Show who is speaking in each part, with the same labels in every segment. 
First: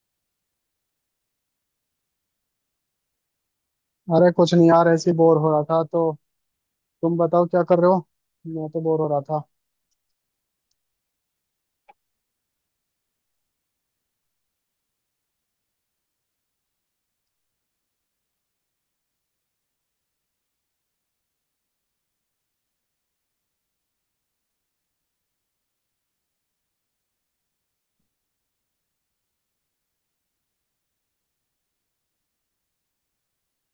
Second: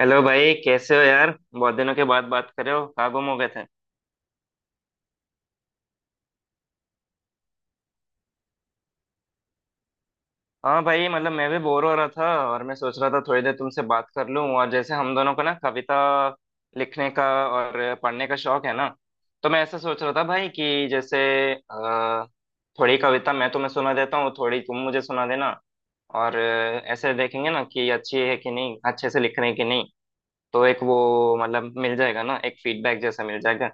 Speaker 1: Hello भाई, कैसे हो यार? बहुत दिनों के बाद बात कर रहे हो, कहाँ गुम हो गए थे?
Speaker 2: अरे कुछ नहीं यार, ऐसे ही बोर हो रहा था। तो तुम बताओ क्या कर रहे हो। मैं तो बोर हो रहा था।
Speaker 1: हाँ भाई, मतलब मैं भी बोर हो रहा था। और मैं सोच रहा था थोड़ी देर तुमसे बात कर लूँ, और जैसे हम दोनों को ना कविता लिखने का और पढ़ने का शौक है ना, तो मैं ऐसा सोच रहा था भाई कि जैसे अ, थोड़ी कविता मैं तुम्हें सुना देता हूँ, थोड़ी तुम मुझे सुना देना। और ऐसे देखेंगे ना कि अच्छी है कि नहीं, अच्छे से लिख रहे हैं कि नहीं। तो एक वो मतलब मिल जाएगा ना, एक फीडबैक जैसा मिल जाएगा।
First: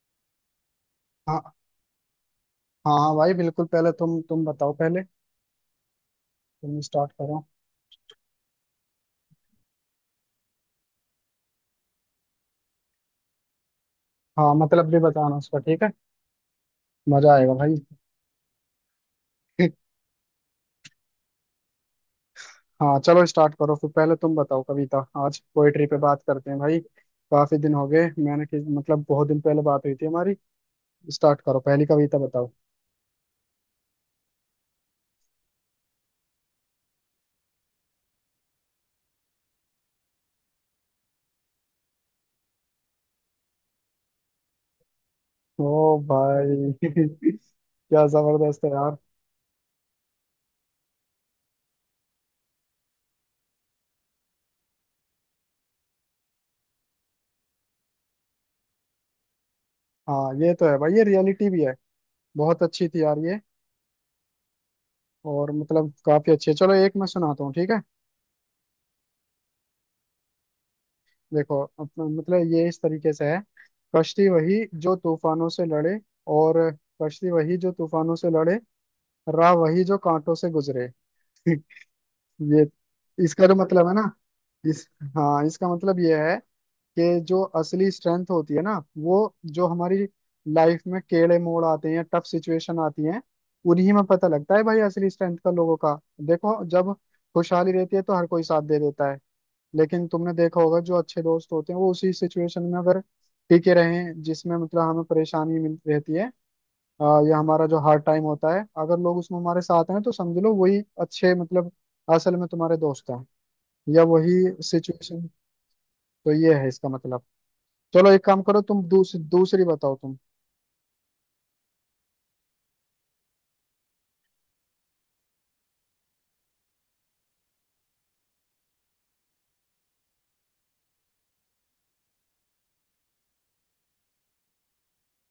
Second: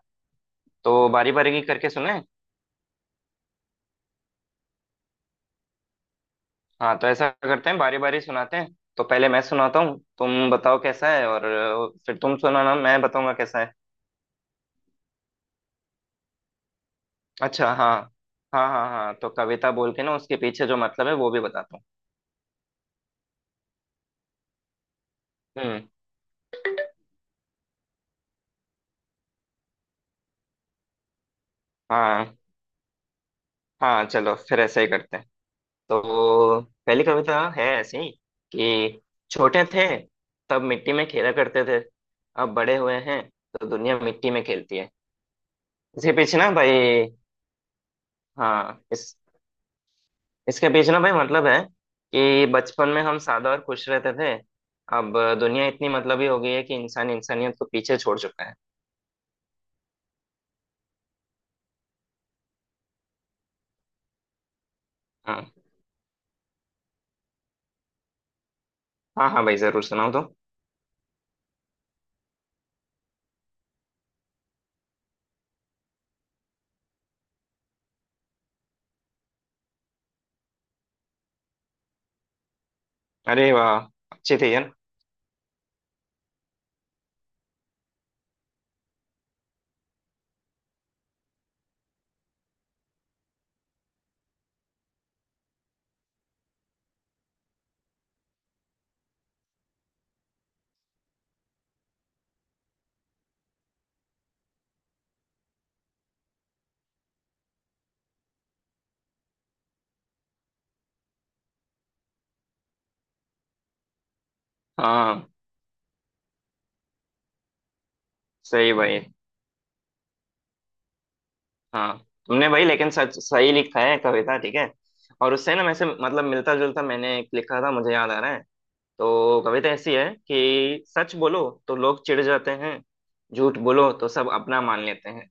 Speaker 1: तो बारी
Speaker 2: हाँ
Speaker 1: बारी करके सुने।
Speaker 2: हाँ हाँ भाई, बिल्कुल पहले तुम बताओ, पहले तुम
Speaker 1: हाँ, तो
Speaker 2: स्टार्ट
Speaker 1: ऐसा
Speaker 2: करो।
Speaker 1: करते हैं, बारी बारी सुनाते हैं। तो पहले मैं सुनाता हूँ, तुम बताओ कैसा है, और फिर तुम सुनाना, मैं बताऊंगा कैसा है।
Speaker 2: हाँ, मतलब भी बताना उसका, ठीक है। मजा आएगा
Speaker 1: अच्छा।
Speaker 2: भाई।
Speaker 1: हाँ हाँ हाँ, हाँ तो कविता बोल के ना उसके पीछे जो मतलब है वो भी बताता हूँ।
Speaker 2: हाँ चलो स्टार्ट करो, फिर पहले तुम बताओ कविता। आज
Speaker 1: हम्म।
Speaker 2: पोइट्री पे बात करते हैं भाई। काफी दिन हो गए मैंने कि मतलब बहुत दिन पहले बात हुई थी हमारी। स्टार्ट करो, पहली कविता
Speaker 1: हाँ।
Speaker 2: बताओ।
Speaker 1: हाँ चलो फिर ऐसा ही करते हैं। तो पहली कविता है ऐसी कि छोटे थे तब मिट्टी में खेला करते थे, अब बड़े हुए हैं तो दुनिया मिट्टी में खेलती है।
Speaker 2: ओ
Speaker 1: इसके पीछे ना
Speaker 2: भाई
Speaker 1: भाई,
Speaker 2: क्या जबरदस्त है
Speaker 1: हाँ
Speaker 2: यार।
Speaker 1: इस इसके पीछे ना भाई मतलब है कि बचपन में हम सादा और खुश रहते थे। अब दुनिया इतनी मतलबी हो गई है कि इंसान इंसानियत को पीछे छोड़ चुका है।
Speaker 2: हाँ ये तो है भाई, ये रियलिटी भी है। बहुत अच्छी थी यार ये।
Speaker 1: हाँ।
Speaker 2: और मतलब काफी अच्छी है। चलो एक मैं सुनाता हूँ, ठीक है।
Speaker 1: हाँ हाँ भाई जरूर सुनाओ तो।
Speaker 2: देखो अपना मतलब ये इस तरीके से है। कश्ती वही जो तूफानों से लड़े। और कश्ती वही जो तूफानों से लड़े, राह वही जो कांटों से गुजरे। ये,
Speaker 1: अरे
Speaker 2: इसका जो
Speaker 1: वाह,
Speaker 2: मतलब है ना,
Speaker 1: अच्छी थी यार।
Speaker 2: इस, हाँ इसका मतलब ये है कि जो असली स्ट्रेंथ होती है ना, वो, जो हमारी लाइफ में टेढ़े मोड़ आते हैं, टफ सिचुएशन आती हैं, उन्हीं में पता लगता है भाई असली स्ट्रेंथ का, लोगों का। देखो जब खुशहाली रहती है तो हर कोई साथ दे देता है, लेकिन तुमने देखा होगा जो अच्छे दोस्त होते हैं वो उसी सिचुएशन में अगर टिके रहें जिसमें मतलब हमें परेशानी मिल रहती है, अ, या हमारा जो हार्ड टाइम होता है, अगर लोग उसमें हमारे साथ हैं तो समझ लो वही अच्छे, मतलब असल में तुम्हारे दोस्त हैं, या वही सिचुएशन।
Speaker 1: हाँ।
Speaker 2: तो ये है इसका मतलब। चलो एक काम करो,
Speaker 1: सही
Speaker 2: तुम
Speaker 1: भाई।
Speaker 2: दूसरी बताओ तुम।
Speaker 1: हाँ, तुमने भाई लेकिन सच सही लिखा है कविता, ठीक है। और उससे ना वैसे मतलब मिलता जुलता मैंने एक लिखा था, मुझे याद आ रहा है। तो कविता ऐसी है कि सच बोलो तो लोग चिढ़ जाते हैं, झूठ बोलो तो सब अपना मान लेते हैं।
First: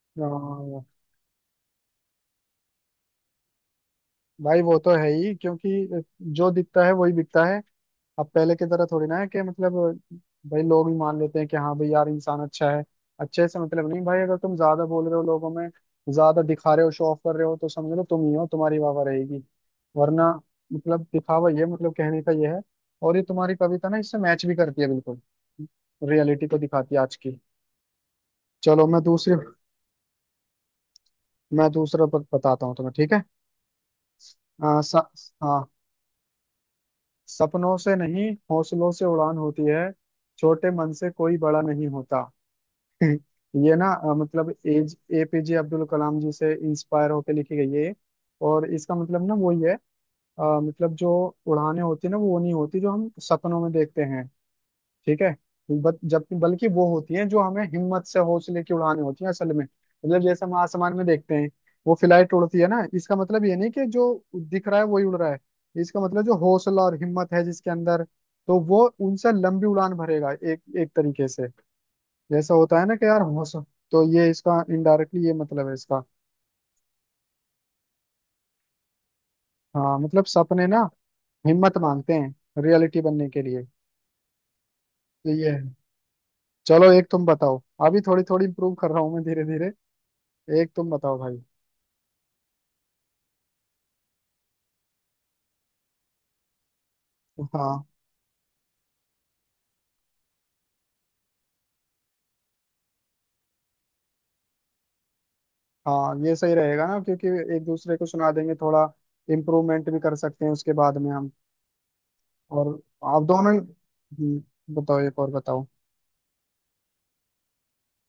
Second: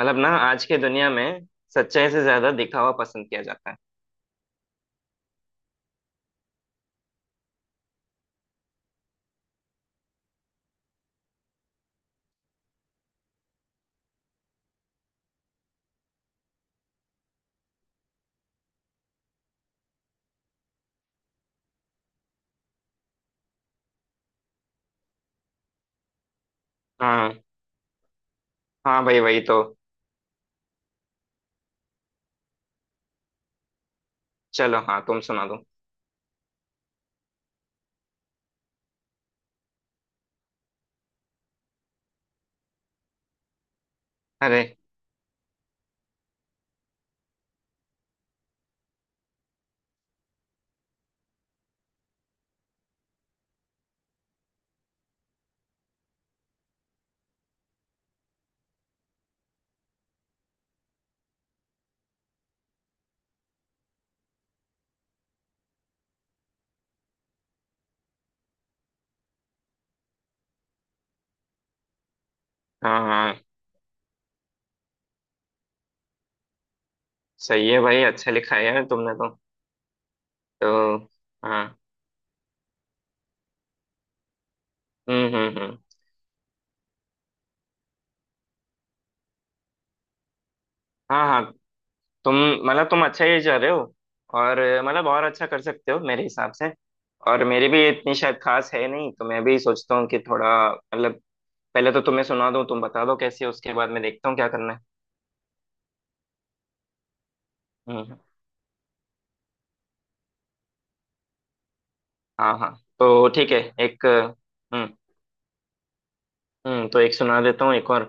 Speaker 1: मतलब ना आज की
Speaker 2: अ,
Speaker 1: दुनिया में सच्चाई से ज्यादा दिखावा पसंद किया जाता है।
Speaker 2: भाई वो तो है ही, क्योंकि जो दिखता है वही बिकता है। अब पहले की तरह थोड़ी ना है कि मतलब भाई लोग भी मान लेते हैं कि हाँ भाई यार इंसान अच्छा है। अच्छे से मतलब नहीं भाई, अगर तुम ज्यादा बोल रहे हो लोगों में, ज्यादा दिखा रहे हो, शो ऑफ कर रहे हो, तो समझ लो तुम ही हो, तुम्हारी वाह रहेगी। वरना मतलब दिखावा, ये मतलब कहने का ये है। और ये तुम्हारी कविता ना इससे मैच भी करती है बिल्कुल, रियलिटी को दिखाती है आज की।
Speaker 1: हाँ।
Speaker 2: चलो मैं
Speaker 1: हाँ भाई
Speaker 2: दूसरी,
Speaker 1: वही तो।
Speaker 2: मैं बताता हूँ तुम्हें, ठीक है। आ,
Speaker 1: चलो,
Speaker 2: स,
Speaker 1: हाँ, तुम सुना दो।
Speaker 2: हाँ, सपनों से नहीं हौसलों से उड़ान होती है, छोटे मन से कोई बड़ा नहीं होता। हम्म। ये ना मतलब
Speaker 1: अरे
Speaker 2: एज एपीजे अब्दुल कलाम जी से इंस्पायर होकर लिखी गई है ये। और इसका मतलब ना वही है, मतलब जो उड़ानें होती है ना, वो नहीं होती जो हम सपनों में देखते हैं, ठीक है। बट जब बल्कि वो होती हैं जो हमें हिम्मत से, हौसले की उड़ानें होती हैं असल में। मतलब जैसे हम आसमान में देखते हैं वो फ्लाइट उड़ती है ना, इसका मतलब ये नहीं कि जो दिख रहा है वही उड़ रहा है। इसका मतलब जो हौसला और हिम्मत है जिसके अंदर, तो वो उनसे लंबी उड़ान भरेगा, एक एक तरीके से जैसा होता है ना
Speaker 1: हाँ
Speaker 2: कि यार
Speaker 1: हाँ
Speaker 2: हो सक, तो ये इसका इनडायरेक्टली ये मतलब है इसका।
Speaker 1: सही है भाई, अच्छा लिखा है यार तुमने तो
Speaker 2: हाँ मतलब सपने ना
Speaker 1: तो हाँ।
Speaker 2: हिम्मत मांगते हैं रियलिटी बनने के लिए। तो ये है।
Speaker 1: हम्म।
Speaker 2: चलो एक तुम बताओ। अभी थोड़ी थोड़ी इम्प्रूव कर रहा हूँ मैं धीरे धीरे। एक तुम बताओ
Speaker 1: हाँ हाँ,
Speaker 2: भाई।
Speaker 1: तुम मतलब तुम अच्छा ही जा रहे हो, और मतलब और अच्छा कर सकते हो मेरे हिसाब से। और मेरी
Speaker 2: हाँ।
Speaker 1: भी इतनी शायद खास है नहीं, तो मैं भी सोचता हूँ कि थोड़ा मतलब पहले तो तुम्हें सुना दूँ, तुम बता दो कैसी है, उसके बाद मैं देखता हूँ क्या करना है।
Speaker 2: हाँ ये सही रहेगा ना, क्योंकि एक दूसरे को
Speaker 1: हम्म।
Speaker 2: सुना देंगे, थोड़ा इम्प्रूवमेंट भी कर सकते हैं उसके बाद में हम।
Speaker 1: हाँ
Speaker 2: और
Speaker 1: हाँ
Speaker 2: आप
Speaker 1: तो ठीक
Speaker 2: दोनों,
Speaker 1: है। एक। हम्म।
Speaker 2: बताओ एक और बताओ।
Speaker 1: हम्म, तो एक सुना देता हूँ, एक और।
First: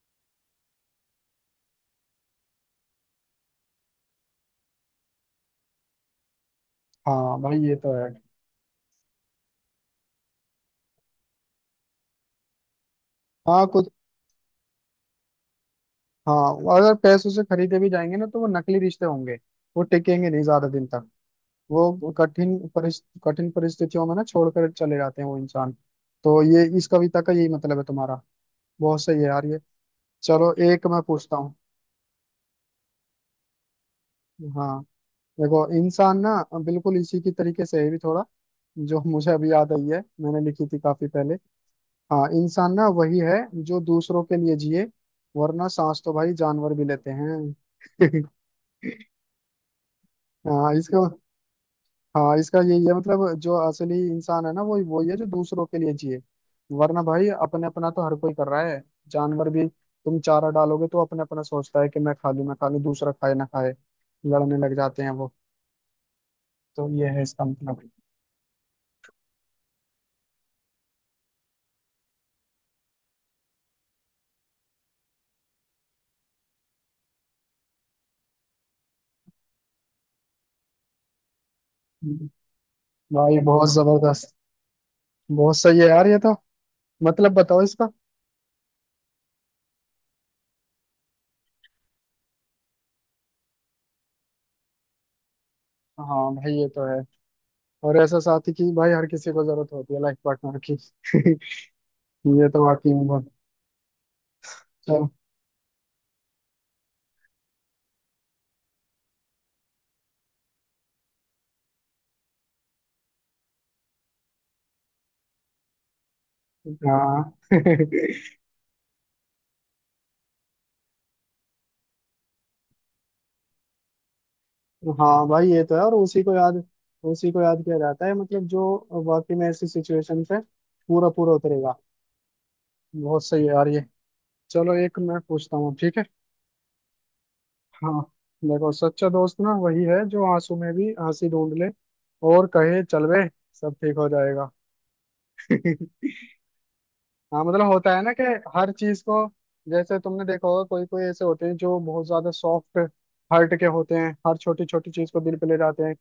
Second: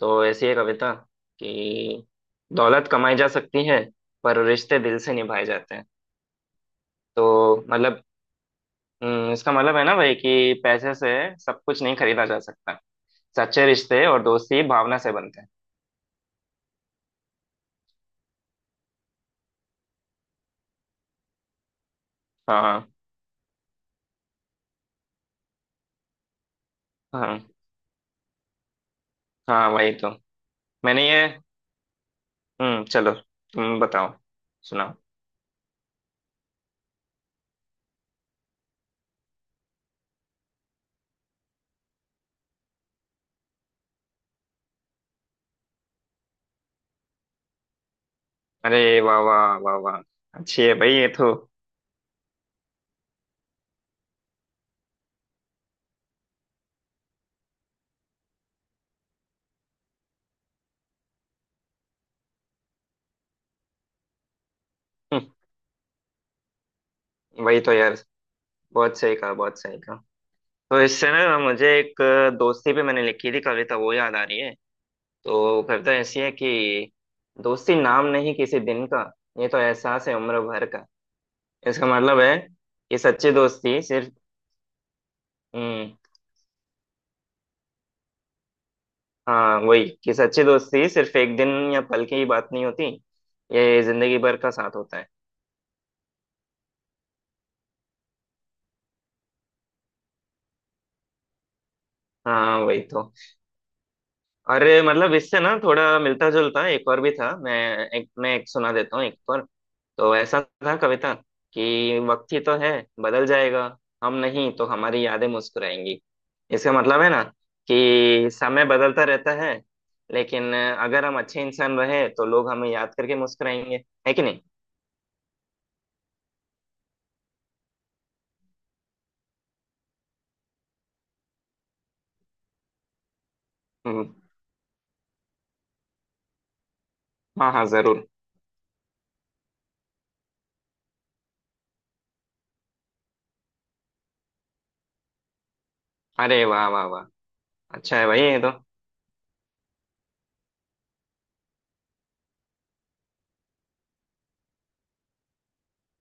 Speaker 1: तो ऐसी है कविता कि दौलत कमाई जा सकती है पर रिश्ते दिल से निभाए जाते हैं।
Speaker 2: हाँ भाई
Speaker 1: तो
Speaker 2: ये तो
Speaker 1: मतलब,
Speaker 2: है।
Speaker 1: इसका मतलब है ना भाई कि पैसे से सब कुछ नहीं खरीदा जा सकता, सच्चे
Speaker 2: हाँ कुछ,
Speaker 1: रिश्ते और दोस्ती भावना से बनते हैं।
Speaker 2: हाँ अगर पैसों से खरीदे भी जाएंगे ना तो वो नकली रिश्ते होंगे, वो टिकेंगे नहीं ज्यादा दिन तक। वो
Speaker 1: हाँ
Speaker 2: कठिन परिस्थितियों में ना छोड़कर चले जाते हैं वो इंसान। तो ये इस कविता
Speaker 1: हाँ।
Speaker 2: का यही
Speaker 1: हाँ,
Speaker 2: मतलब है तुम्हारा। बहुत सही है यार ये।
Speaker 1: हाँ, वही तो।
Speaker 2: चलो एक मैं
Speaker 1: मैंने ये,
Speaker 2: पूछता हूँ।
Speaker 1: हम्म, चलो, तुम बताओ,
Speaker 2: हाँ
Speaker 1: सुनाओ।
Speaker 2: देखो, इंसान ना, बिल्कुल इसी की तरीके से है भी थोड़ा, जो मुझे अभी याद आई है मैंने लिखी थी काफी पहले। हाँ, इंसान ना वही है जो दूसरों के लिए जिए, वरना सांस तो भाई जानवर भी लेते हैं।
Speaker 1: अरे वाह वाह वाह वाह, अच्छी
Speaker 2: हाँ
Speaker 1: है भाई
Speaker 2: इसका,
Speaker 1: ये तो।
Speaker 2: हाँ इसका यही है मतलब, जो असली इंसान है ना वो वही है जो दूसरों के लिए जिए। वरना भाई अपने अपना तो हर कोई कर रहा है। जानवर भी तुम चारा डालोगे तो अपने अपना सोचता है कि मैं खा लूं, मैं खा लूं, दूसरा खाए ना खाए, लड़ने लग जाते हैं
Speaker 1: हम्म,
Speaker 2: वो। तो ये है इसका
Speaker 1: वही तो
Speaker 2: मतलब।
Speaker 1: यार। बहुत सही कहा, बहुत सही कहा। तो इससे ना मुझे एक दोस्ती पे मैंने लिखी थी कविता, वो याद आ रही है। तो वो कविता ऐसी है कि दोस्ती नाम नहीं किसी दिन का, ये तो एहसास है उम्र भर का। इसका मतलब
Speaker 2: हम्म।
Speaker 1: है कि सच्ची
Speaker 2: भाई बहुत
Speaker 1: दोस्ती सिर्फ।
Speaker 2: जबरदस्त, बहुत सही है
Speaker 1: हम्म।
Speaker 2: यार ये तो। मतलब बताओ इसका।
Speaker 1: हाँ, वही कि सच्ची दोस्ती सिर्फ एक दिन या पल की ही बात नहीं होती, ये जिंदगी भर का साथ होता है।
Speaker 2: हाँ भाई ये तो है, और ऐसा साथी की भाई हर किसी को जरूरत होती है, लाइफ पार्टनर की। ये
Speaker 1: हाँ
Speaker 2: तो
Speaker 1: वही
Speaker 2: वाकई में
Speaker 1: तो।
Speaker 2: बहुत।
Speaker 1: अरे
Speaker 2: चल।
Speaker 1: मतलब इससे ना थोड़ा मिलता जुलता एक और भी था मैं। एक मैं एक सुना देता हूँ, एक और। तो ऐसा था कविता कि वक्त ही तो है, बदल जाएगा। हम नहीं तो हमारी यादें मुस्कुराएंगी। इसका मतलब है ना
Speaker 2: हाँ
Speaker 1: कि समय बदलता रहता है, लेकिन अगर हम अच्छे इंसान रहे तो लोग हमें याद करके मुस्कुराएंगे, है कि नहीं?
Speaker 2: हाँ भाई ये तो है। और उसी को याद, उसी को याद किया जाता है, मतलब जो वाकई में ऐसी सिचुएशन पे पूरा पूरा उतरेगा। बहुत सही है यार ये।
Speaker 1: हम्म,
Speaker 2: चलो एक मैं पूछता हूँ, ठीक है।
Speaker 1: हाँ हाँ
Speaker 2: हाँ
Speaker 1: जरूर।
Speaker 2: देखो, सच्चा दोस्त ना वही है जो आंसू में भी हंसी ढूंढ ले, और कहे चल बे, सब ठीक हो जाएगा।
Speaker 1: अरे वाह वाह वाह,
Speaker 2: हाँ मतलब होता
Speaker 1: अच्छा
Speaker 2: है
Speaker 1: है
Speaker 2: ना
Speaker 1: भाई
Speaker 2: कि
Speaker 1: ये तो।
Speaker 2: हर चीज को, जैसे तुमने देखा होगा कोई कोई ऐसे होते हैं जो बहुत ज्यादा सॉफ्ट हार्ट के होते हैं, हर छोटी छोटी चीज को दिल पे ले जाते हैं,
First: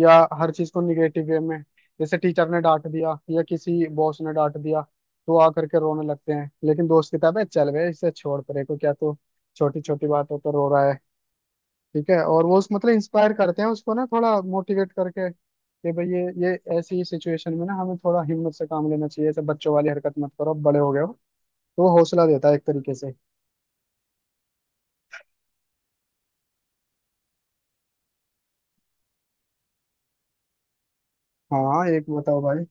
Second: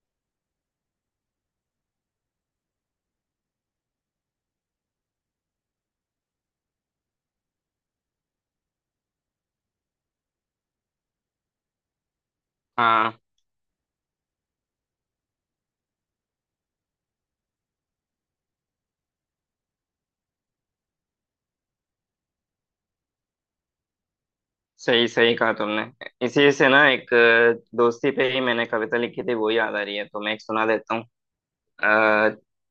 Speaker 2: या हर चीज को निगेटिव वे में। जैसे टीचर ने डांट दिया या किसी बॉस ने डांट दिया, तो आ करके रोने लगते हैं। लेकिन दोस्त की किताब है चल बे, इसे छोड़ परे को क्या, तो छोटी छोटी बातों पर रो रहा है, ठीक है। और वो उस मतलब
Speaker 1: हाँ
Speaker 2: इंस्पायर करते हैं उसको ना, थोड़ा मोटिवेट करके कि भाई ये ऐसी सिचुएशन में ना हमें थोड़ा हिम्मत से काम लेना चाहिए, ऐसे बच्चों वाली हरकत मत करो, अब बड़े हो गए हो। तो वो हौसला देता है एक तरीके से।
Speaker 1: सही सही कहा तुमने। इसी से ना एक दोस्ती पे ही मैंने कविता लिखी थी, वो याद आ रही है, तो मैं एक सुना देता हूँ।
Speaker 2: हाँ एक
Speaker 1: अ,
Speaker 2: बताओ भाई।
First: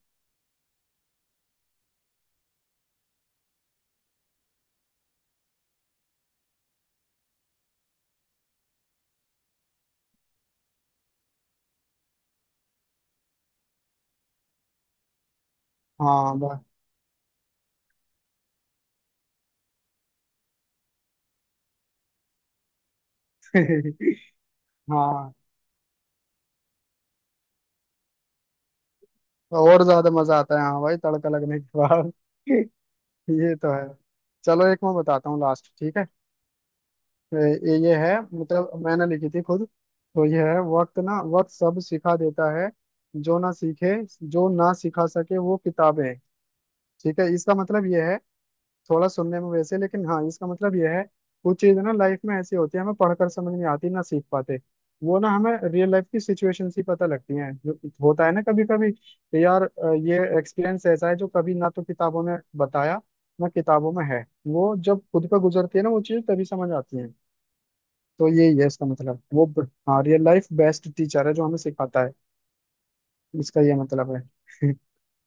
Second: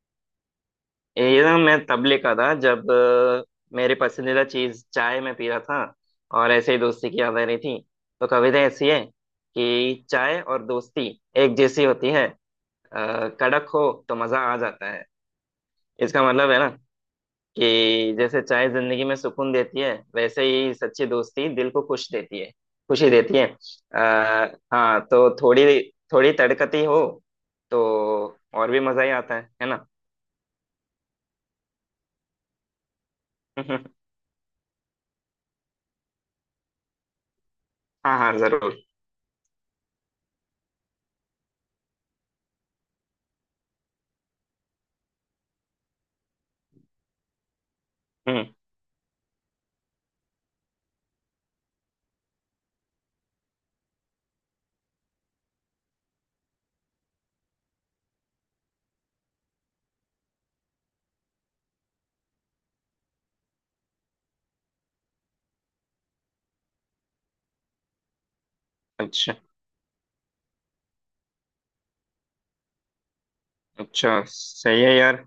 Speaker 1: ये ना मैं तब लिखा था जब मेरी पसंदीदा चीज चाय में पी रहा था, और ऐसे ही दोस्ती की याद आ रही थी। तो कविता ऐसी है कि चाय और दोस्ती एक जैसी होती है। कड़क हो तो मजा आ जाता है। इसका मतलब
Speaker 2: हाँ
Speaker 1: है कि जैसे चाय जिंदगी में सुकून देती है, वैसे ही सच्ची दोस्ती दिल को खुश देती है, खुशी देती है।
Speaker 2: भाई
Speaker 1: आ, हाँ तो
Speaker 2: हाँ
Speaker 1: थोड़ी थोड़ी तड़कती हो तो और भी मजा ही आता है
Speaker 2: और
Speaker 1: ना?
Speaker 2: ज्यादा मजा आता है, हाँ भाई, तड़का लगने के बाद। ये तो है। चलो एक मैं बताता हूँ लास्ट, ठीक है। ये है
Speaker 1: हाँ हाँ
Speaker 2: मतलब
Speaker 1: जरूर।
Speaker 2: मैंने लिखी थी खुद। तो ये है, वक्त ना वक्त सब सिखा देता है, जो ना सीखे, जो ना सिखा सके वो किताबें। ठीक है, इसका मतलब ये है,
Speaker 1: हम्म।
Speaker 2: थोड़ा सुनने में वैसे, लेकिन हाँ इसका मतलब यह है कुछ चीज ना लाइफ में ऐसी होती है हमें पढ़कर समझ नहीं आती, ना सीख पाते। वो ना हमें रियल लाइफ की सिचुएशन ही पता लगती हैं, जो होता है ना कभी कभी कि यार ये एक्सपीरियंस ऐसा है जो कभी ना तो किताबों में बताया, ना किताबों में है, वो जब खुद पर गुजरती है ना वो चीज तभी समझ आती है। तो यही है इसका मतलब,
Speaker 1: अच्छा
Speaker 2: हाँ रियल लाइफ बेस्ट टीचर है जो हमें सिखाता है। इसका ये मतलब
Speaker 1: अच्छा।
Speaker 2: है।
Speaker 1: सही है यार।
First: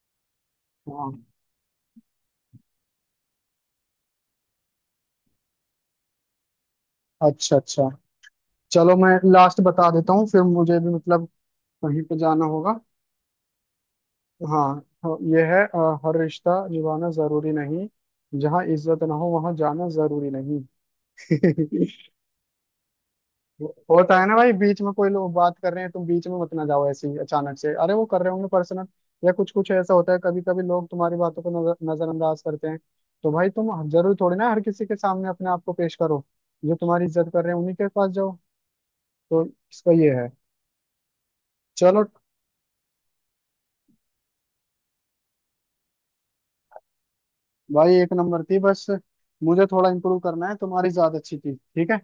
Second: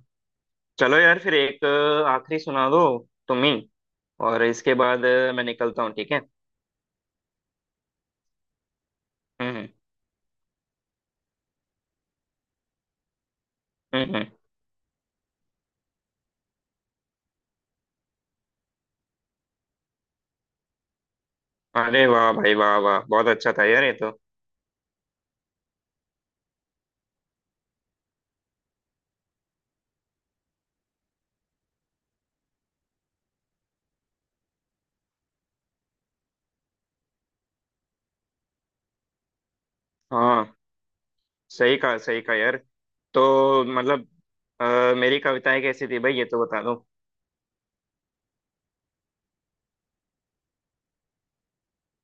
Speaker 1: चलो
Speaker 2: हाँ
Speaker 1: यार फिर एक आखिरी सुना दो तुम ही, और इसके बाद मैं निकलता हूँ, ठीक है।
Speaker 2: अच्छा अच्छा। चलो मैं लास्ट
Speaker 1: हम्म।
Speaker 2: बता देता हूँ, फिर मुझे भी मतलब कहीं पे जाना होगा।
Speaker 1: हम्म। हम्म।
Speaker 2: हाँ हाँ, ये है हर रिश्ता निभाना जरूरी नहीं, जहाँ इज्जत ना हो वहां जाना जरूरी नहीं।
Speaker 1: अरे वाह भाई, वाह वाह, बहुत अच्छा था यार ये
Speaker 2: होता
Speaker 1: तो।
Speaker 2: है ना भाई, बीच में कोई लोग बात कर रहे हैं तुम बीच में मत ना जाओ ऐसे ही अचानक से, अरे वो कर रहे होंगे पर्सनल, या कुछ कुछ ऐसा होता है कभी कभी लोग तुम्हारी बातों को नजर, नजरअंदाज करते हैं। तो भाई तुम जरूरी थोड़ी ना हर किसी के सामने अपने आप को पेश करो, जो तुम्हारी इज्जत कर रहे हैं उन्हीं के पास जाओ। तो इसका ये है।
Speaker 1: हाँ सही कहा,
Speaker 2: चलो
Speaker 1: सही कहा यार। तो मतलब, अ, मेरी कविताएं कैसी थी भाई, ये तो बता दो।
Speaker 2: भाई, एक नंबर थी बस। मुझे थोड़ा इम्प्रूव करना है, तुम्हारी ज्यादा अच्छी थी, ठीक है।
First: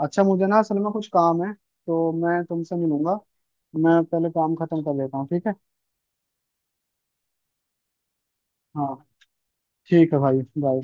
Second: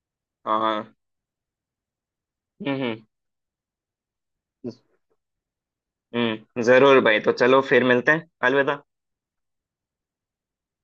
Speaker 2: अच्छा मुझे ना
Speaker 1: हाँ
Speaker 2: असल में
Speaker 1: हाँ।
Speaker 2: कुछ काम है तो मैं तुमसे
Speaker 1: हम्म।
Speaker 2: मिलूंगा। मैं पहले काम खत्म कर लेता हूँ, ठीक है।
Speaker 1: जरूर भाई। तो चलो फिर मिलते हैं, अलविदा।
Speaker 2: हाँ ठीक है भाई, बाय।